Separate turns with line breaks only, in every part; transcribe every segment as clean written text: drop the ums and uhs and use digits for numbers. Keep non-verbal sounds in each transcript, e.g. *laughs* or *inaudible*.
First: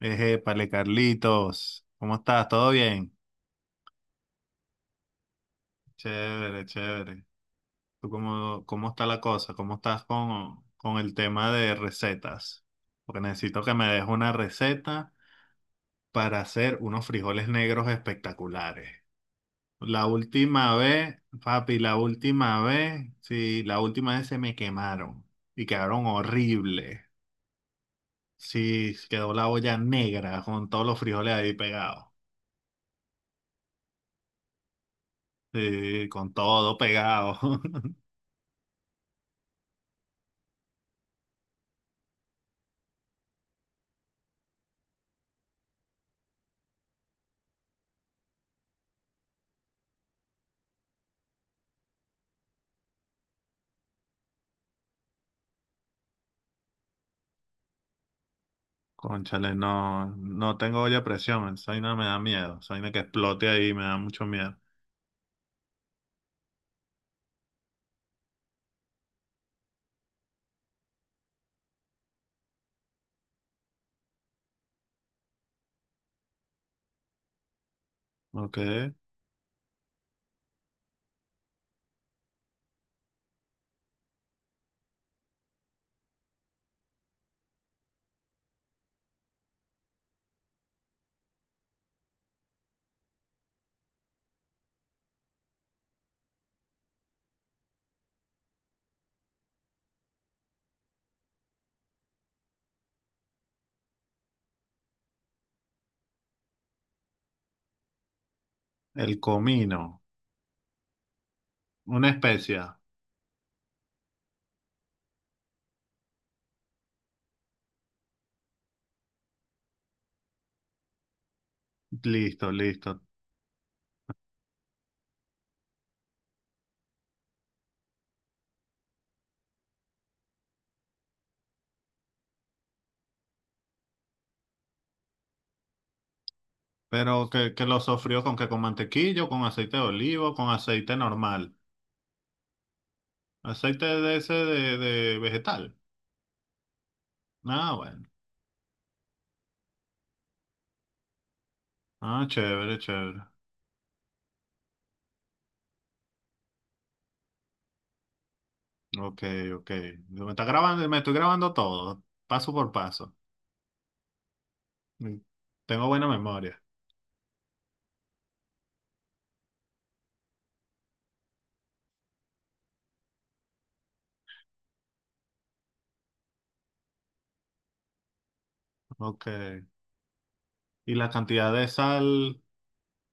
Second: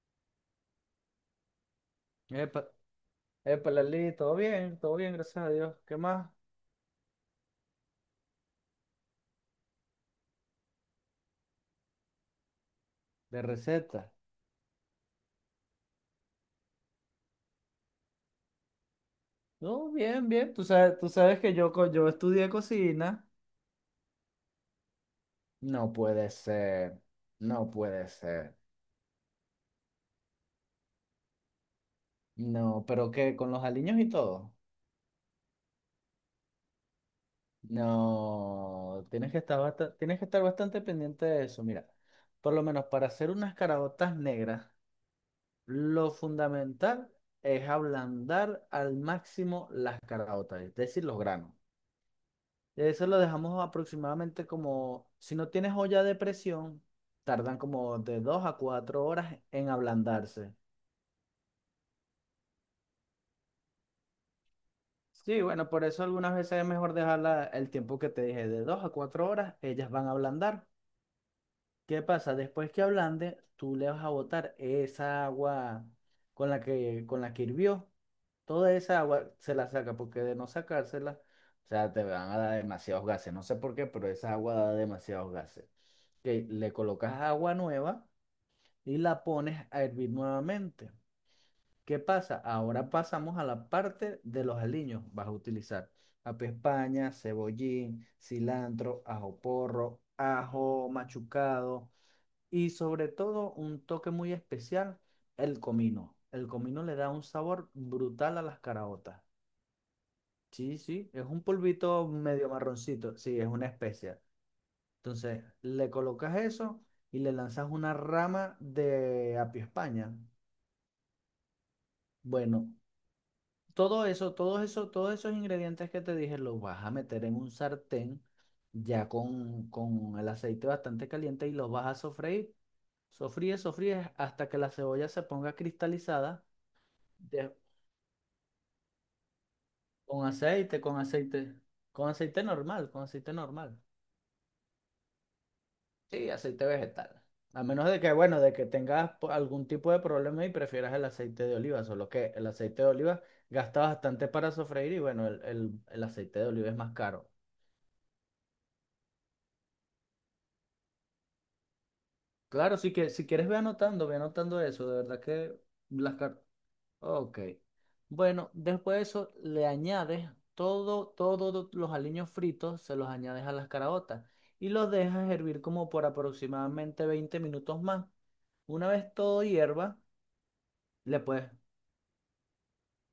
Ejépale, Carlitos, ¿cómo estás?
Epa,
¿Todo bien?
epa, Lali, todo bien, gracias a Dios. ¿Qué más?
Chévere, chévere. ¿Tú cómo está la cosa? ¿Cómo estás con el tema de recetas? Porque
De
necesito que me
receta.
des una receta para hacer unos frijoles negros espectaculares.
No,
La
bien, bien. Tú
última
sabes, tú
vez,
sabes que
papi, la
yo estudié
última vez,
cocina.
sí, la última vez se me quemaron y
No
quedaron
puede
horribles.
ser, no puede ser.
Sí, quedó la olla negra con todos los frijoles ahí pegados.
No, pero ¿qué? ¿Con los aliños y todo?
Sí, con todo pegado. *laughs*
No, tienes que estar bastante pendiente de eso. Mira, por lo menos para hacer unas caraotas negras, lo fundamental es ablandar al máximo las caraotas, es decir, los granos. Eso lo dejamos aproximadamente como, si no tienes olla de presión, tardan como de 2 a 4 horas
Cónchale,
en
no,
ablandarse.
no tengo olla a presión, esa vaina me da miedo, esa vaina que explote ahí me da mucho miedo.
Sí, bueno, por eso algunas veces es mejor dejarla el tiempo que te dije, de 2 a 4 horas, ellas van a ablandar. ¿Qué pasa? Después que ablande, tú le vas a botar esa agua con la que hirvió.
Ok,
Toda esa agua se la saca, porque de no sacársela, o sea, te van a dar demasiados gases. No sé por qué, pero esa agua da demasiados gases. Que le colocas agua nueva y la pones a hervir nuevamente. ¿Qué pasa? Ahora pasamos a la parte de los aliños. Vas a utilizar apio España, cebollín, cilantro, ajo porro, ajo machucado y sobre todo un toque muy especial, el comino. El comino le da un sabor brutal a las
el
caraotas.
comino,
Sí, sí, es un polvito
una
medio
especia,
marroncito. Sí, es una especia. Entonces, le colocas eso y le lanzas una rama de apio España.
listo,
Bueno,
listo.
Todos esos ingredientes que te dije los vas a meter en un sartén ya con el aceite bastante caliente y los vas a sofreír. Sofríes hasta que la cebolla se ponga cristalizada.
Pero que,
de-
que lo sofrió con que con mantequillo, con aceite de
con
olivo, con
aceite, con
aceite
aceite,
normal,
con aceite normal.
aceite de ese de vegetal.
Sí, aceite vegetal. A
Ah,
menos de
bueno,
que, bueno, de que tengas algún tipo de problema y prefieras el aceite de oliva, solo
ah,
que el
chévere,
aceite de
chévere.
oliva gasta bastante para sofreír y bueno, el aceite de oliva es más caro.
Ok, ok, me está grabando, me estoy grabando todo, paso por
Claro, si, que,
paso.
si quieres ve anotando eso, de
Mm,
verdad que
tengo buena
las cartas...
memoria.
Ok. Bueno, después de eso le añades todos los aliños fritos, se los añades a las caraotas y los dejas hervir como por aproximadamente 20 minutos más. Una vez
Ok,
todo hierva,
y la
le puedes,
cantidad de sal.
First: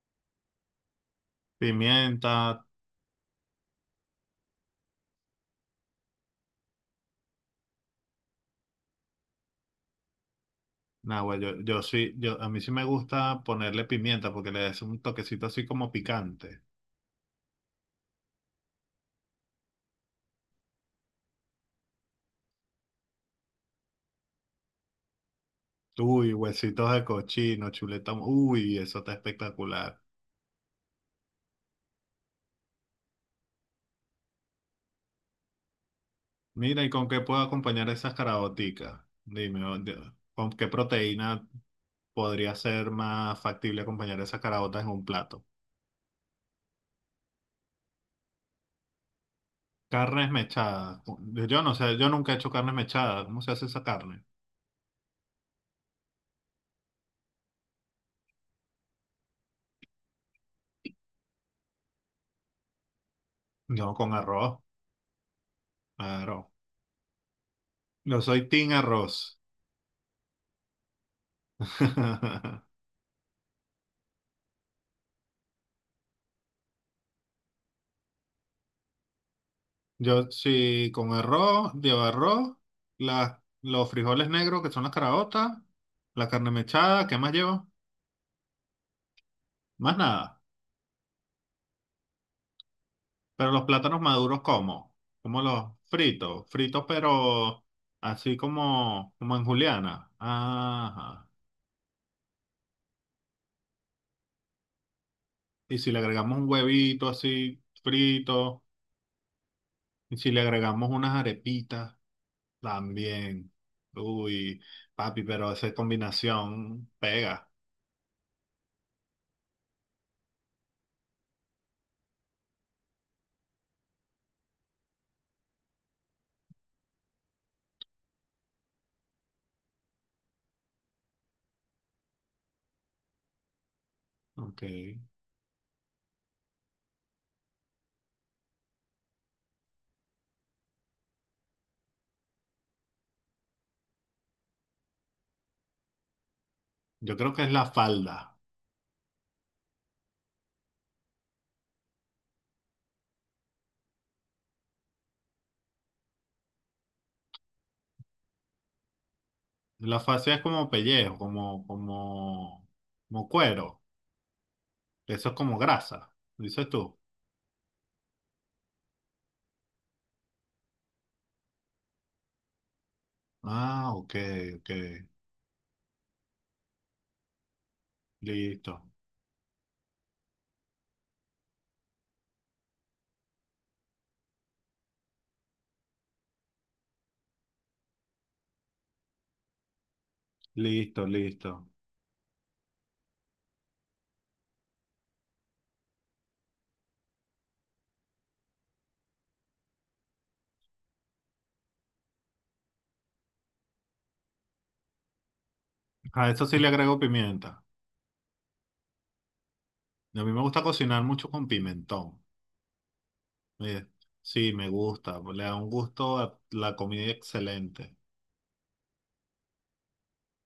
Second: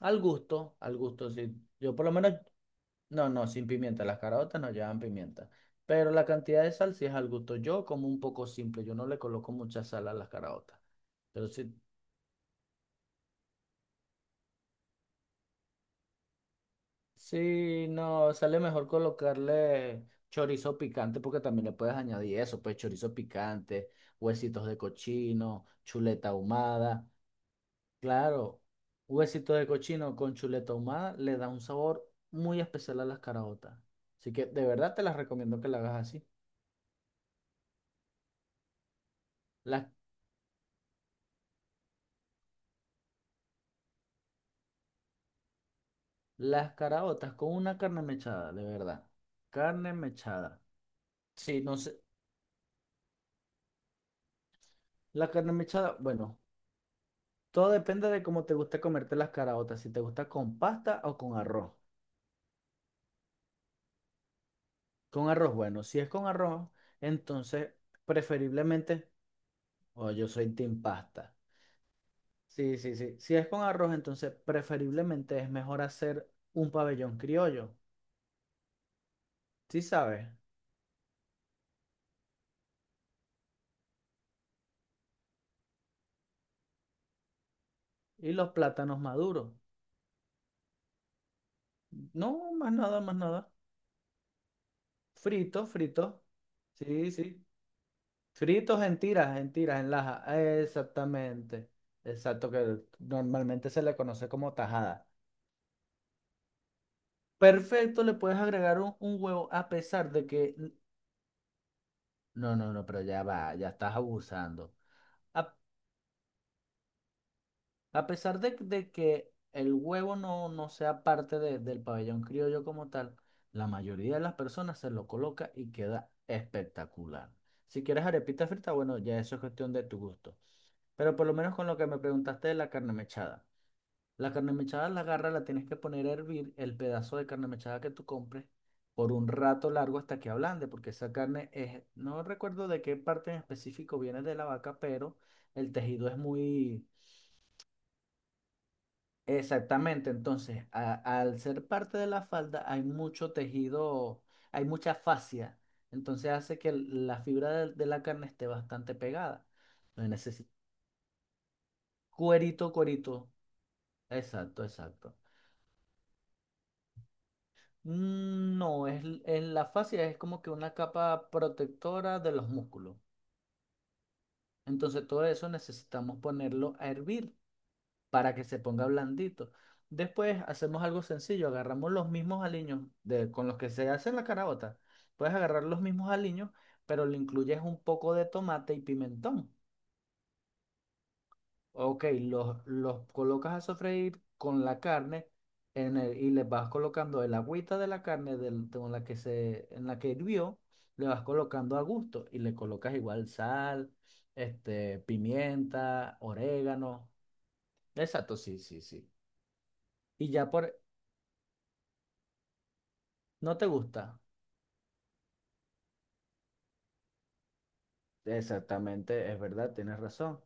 al gusto, sí. Yo por lo menos,
Pimienta,
no, no, sin pimienta, las caraotas no llevan pimienta, pero la cantidad de sal sí es al gusto. Yo como un poco simple, yo no le coloco mucha sal a las caraotas.
nah, güey,
Pero
yo,
si
yo sí, yo, a mí sí me gusta ponerle pimienta porque le das un toquecito así como picante.
sí, no, sale mejor colocarle chorizo picante porque también le puedes añadir eso, pues chorizo picante, huesitos de cochino, chuleta
Uy, huesitos de
ahumada.
cochino, chuleta,
Claro,
uy, eso está
huesitos de
espectacular.
cochino con chuleta ahumada le da un sabor muy especial a las caraotas. Así que de verdad te las recomiendo que la hagas así.
Mira, ¿y con qué puedo acompañar esas caraoticas? Dime,
Las,
¿con qué proteína podría ser más factible acompañar esas caraotas en un plato?
las caraotas con una carne mechada, de verdad. Carne
Carnes
mechada.
mechadas.
Sí,
Yo no
no
sé,
sé.
yo nunca he hecho carnes mechadas. ¿Cómo se hace esa carne?
La carne mechada, bueno. Todo depende de cómo te gusta comerte las caraotas, si te gusta con pasta o con arroz.
No, con arroz,
Con arroz, bueno, si es con
arroz,
arroz, entonces
yo soy team
preferiblemente,
arroz.
o yo soy team pasta.
*laughs*
Sí, sí, sí. Si es con arroz, entonces preferiblemente es mejor hacer un pabellón criollo, ¿sí sabes?
Yo sí, con arroz, lleva arroz, los frijoles negros que son las caraotas, la carne mechada, ¿qué más llevo?
Y los plátanos maduros.
Más nada.
No, más nada, más nada.
Pero los plátanos maduros, ¿cómo? Como
Fritos,
los
fritos.
fritos, fritos
Sí, sí.
pero así
Fritos en
como, como
tiras,
en
en
juliana.
laja.
Ajá.
Exactamente. Exacto, que normalmente se le conoce como tajada.
Y si le agregamos un huevito así
Perfecto, le puedes
frito,
agregar un huevo a pesar
y
de
si le
que...
agregamos unas arepitas,
No, no, no, pero ya
también.
va, ya estás
Uy,
abusando.
papi, pero
A,
esa combinación pega.
a pesar de que el huevo no sea parte del pabellón criollo como tal, la mayoría de las personas se lo coloca y queda espectacular. Si quieres arepita frita, bueno, ya eso es cuestión de tu gusto. Pero por lo menos con lo que me preguntaste de la carne mechada. La carne
Ok.
mechada la agarra, la tienes que poner a hervir el pedazo de carne mechada que tú compres por un rato largo hasta que ablande, porque esa carne es, no recuerdo de qué parte en específico viene de la vaca, pero el tejido es muy
Yo creo que es la falda.
exactamente. Entonces, al ser parte de la falda hay mucho tejido, hay mucha fascia, entonces hace que la fibra de la carne esté bastante pegada.
La
Entonces
fascia es
necesito
como pellejo, como, como,
cuerito,
como
cuerito.
cuero.
Exacto, exacto.
Eso es como grasa, dices tú.
Mm, no, es, en la fascia es como que una capa protectora de los músculos.
Ah, ok, ok.
Entonces todo eso necesitamos ponerlo a hervir para que se
Listo,
ponga blandito. Después hacemos algo sencillo, agarramos los mismos aliños con los que se hace la carabota. Puedes agarrar los mismos aliños, pero le incluyes un poco de tomate y pimentón.
listo, listo.
Ok, los colocas a sofreír con la carne y les vas colocando el agüita de la carne con la que en la que hirvió, le vas colocando a gusto y le colocas igual sal, este, pimienta,
A eso sí le agrego
orégano.
pimienta.
Exacto, sí, sí, sí.
A
Y
mí me
ya
gusta
por...
cocinar mucho con pimentón.
¿No te
Eh,
gusta?
Sí, me gusta. Le da un gusto a la comida excelente.
Exactamente, es verdad, tienes razón.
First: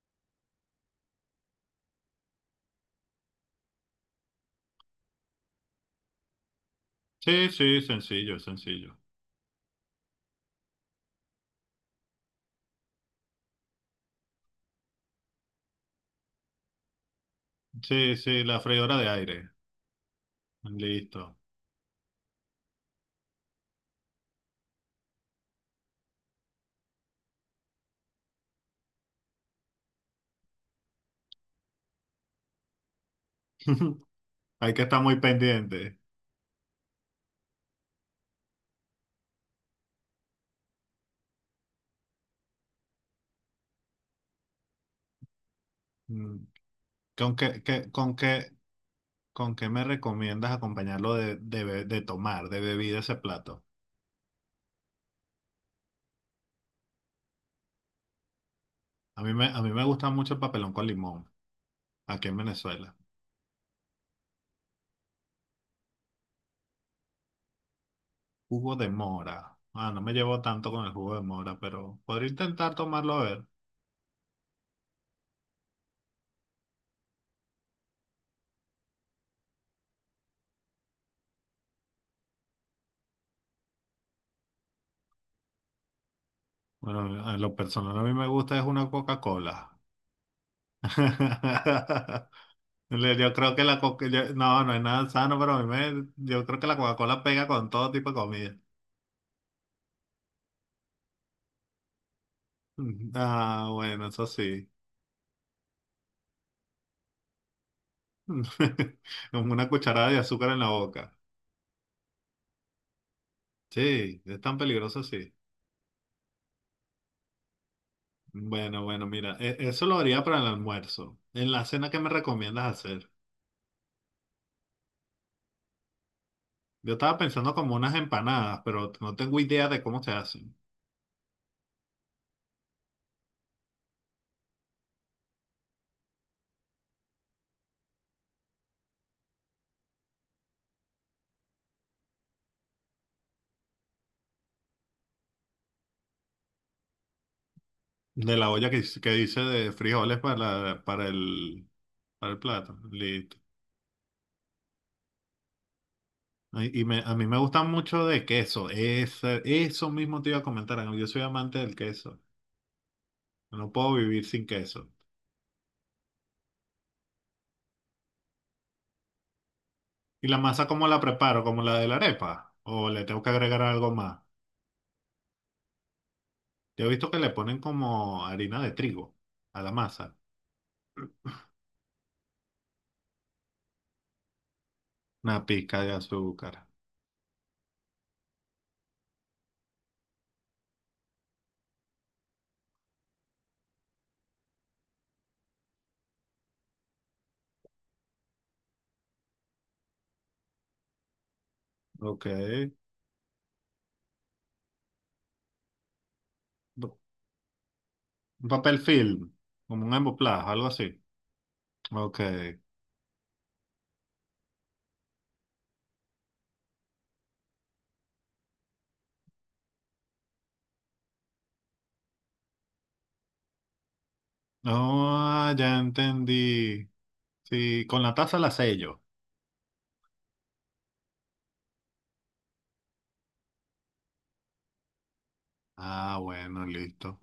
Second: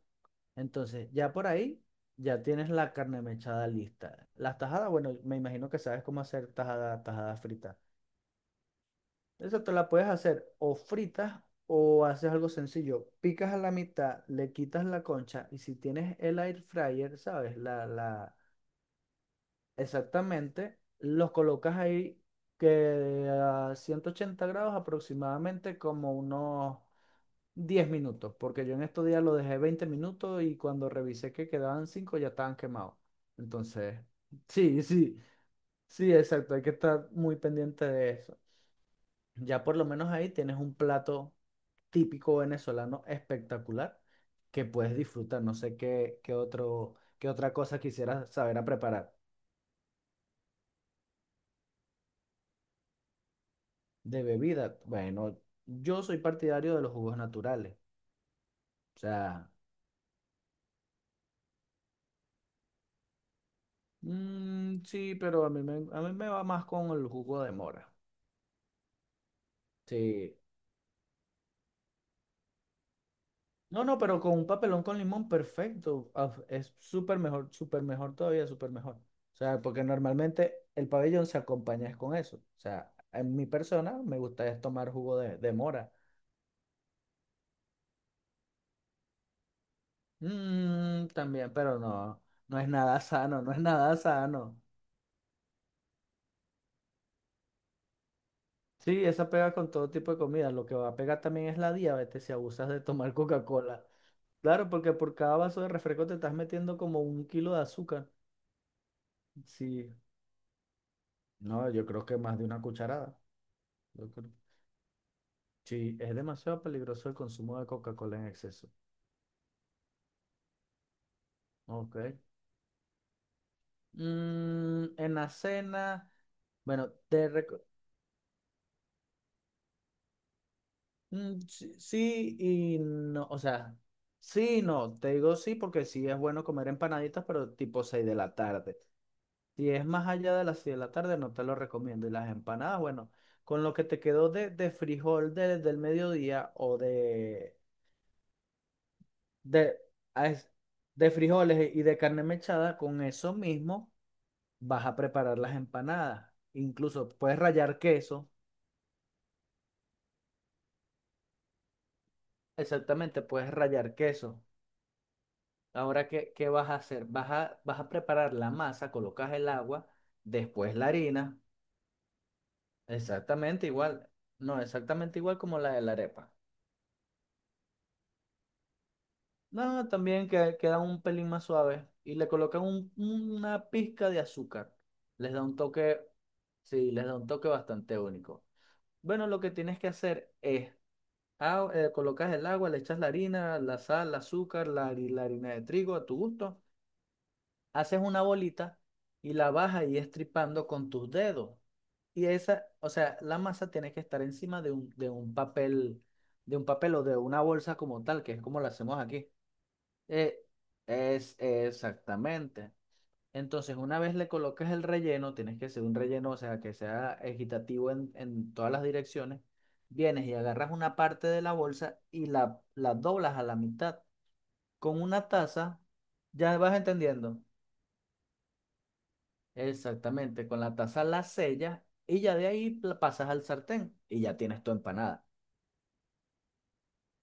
Entonces, ya por ahí, ya tienes la carne mechada lista. Las tajadas, bueno, me imagino que sabes cómo hacer tajada, tajada
Sí,
frita.
sí, sencillo, sencillo.
Esa te la puedes hacer o fritas o haces algo sencillo. Picas a la mitad, le quitas la concha y si tienes el air fryer, ¿sabes?
Sí, sí, la freidora de aire.
Exactamente, los
Listo.
colocas ahí que a 180 grados aproximadamente como unos 10 minutos, porque yo en estos días lo dejé 20 minutos y cuando revisé que quedaban 5 ya estaban quemados. Entonces,
*laughs* Hay que
sí,
estar
sí,
muy pendiente.
sí, exacto, hay que estar muy pendiente de eso. Ya por lo menos ahí tienes un plato típico venezolano espectacular que puedes disfrutar. No sé
Mm,
qué
¿Con
otra
qué,
cosa
qué- con
quisieras
qué,
saber a preparar.
con qué me recomiendas acompañarlo de tomar, de bebida ese plato?
De bebida, bueno, yo soy partidario de los jugos naturales. O
A
sea,
a mí me gusta mucho el papelón con limón, aquí en Venezuela.
mm, sí, pero a mí me va más con el jugo de mora.
Jugo de mora. Ah, no me
Sí,
llevo tanto con el jugo de mora, pero podría intentar tomarlo a ver.
no, no, pero con un papelón con limón, perfecto. Ah, es súper mejor todavía, súper mejor. O sea, porque normalmente el pabellón se acompaña es con eso. O sea, en mi persona me gusta es tomar jugo de mora.
Bueno, a lo personal a mí me gusta es una Coca-Cola.
Mm, también, pero no,
*laughs*
no es nada
Yo
sano, no
creo
es
que la
nada
coca,
sano.
no, no es nada sano, pero a yo creo que la Coca-Cola pega con todo tipo de comida. *laughs*
Sí, esa pega con todo tipo de comida. Lo que va a pegar también es la diabetes si abusas de tomar *laughs*
Ah,
Coca-Cola.
bueno, eso sí.
Claro, porque por cada vaso de refresco te estás metiendo como un kilo de azúcar.
*laughs* Con una
Sí,
cucharada de azúcar en la boca.
no, yo creo que más de una cucharada.
Sí, es tan peligroso, sí.
Sí, es demasiado peligroso el consumo de Coca-Cola en exceso.
Bueno, bueno, mira, eso lo haría para el almuerzo. En la cena,
Ok.
¿qué me recomiendas hacer?
Mm, en la cena, bueno,
Yo estaba pensando como unas empanadas, pero no tengo idea de cómo se hacen.
mm, sí, sí y no, o sea, sí y no, te digo sí porque sí es bueno comer empanaditas, pero tipo 6 de la tarde. Si es más allá de las 6 de la tarde, no te lo recomiendo. Y las empanadas, bueno, con lo que te quedó de frijol del mediodía o
De la olla que dice de
de,
frijoles
a es- de frijoles y de carne
para el
mechada,
plato.
con eso
Listo.
mismo. Vas a preparar las empanadas.
Ay, y a
Incluso
mí me
puedes
gustan
rallar
mucho de
queso.
queso. Eso mismo te iba a comentar. Ángel. Yo soy amante del queso.
Exactamente, puedes
No puedo
rallar
vivir
queso.
sin queso.
Ahora, ¿qué vas a hacer? Vas a preparar la masa, colocas el agua,
¿Y la masa
después la
cómo la
harina.
preparo? ¿Como la de la arepa? ¿O le tengo que agregar
Exactamente
algo
igual.
más?
No, exactamente igual como la de la arepa.
Yo he visto que le ponen como harina de trigo a la
No,
masa,
también que, queda un pelín más suave. Y le colocan una pizca de azúcar. Les da
una
un
pizca de
toque,
azúcar.
sí, les da un toque bastante único. Bueno, lo que tienes que hacer es ah, colocas el agua, le echas la harina, la sal, el azúcar, la, la harina de trigo a tu gusto. Haces una bolita y la vas ahí estripando con tus dedos.
Ok.
Y esa, o sea, la masa tiene que estar encima de un papel o de una bolsa como tal, que es
Un
como la
papel
hacemos aquí.
film, como un
Eh,
emboplado, algo así.
es
Ok.
exactamente. Entonces, una vez le colocas el relleno, tienes que hacer un relleno, o sea, que sea equitativo en todas las direcciones. Vienes y agarras una parte de la bolsa y la doblas a la mitad. Con una
Oh, ya
taza, ya vas
entendí.
entendiendo.
Sí, con la taza la sello.
Exactamente, con la taza la sellas y ya de ahí la pasas al sartén y ya tienes tu empanada.
Ah, bueno, listo.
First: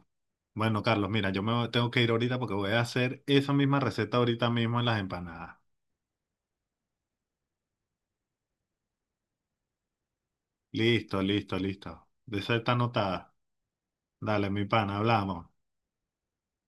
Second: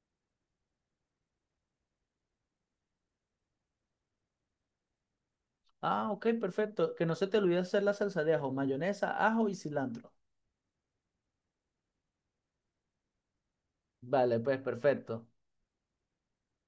Bueno, Carlos, mira, tengo que ir ahorita porque voy a hacer esa misma receta ahorita mismo en las empanadas.
Ah, ok, perfecto. Que no se te olvide hacer la salsa de ajo, mayonesa, ajo y cilantro.
Listo, listo, listo. De esa está anotada.
Vale,
Dale,
pues
mi pana,
perfecto.
hablamos.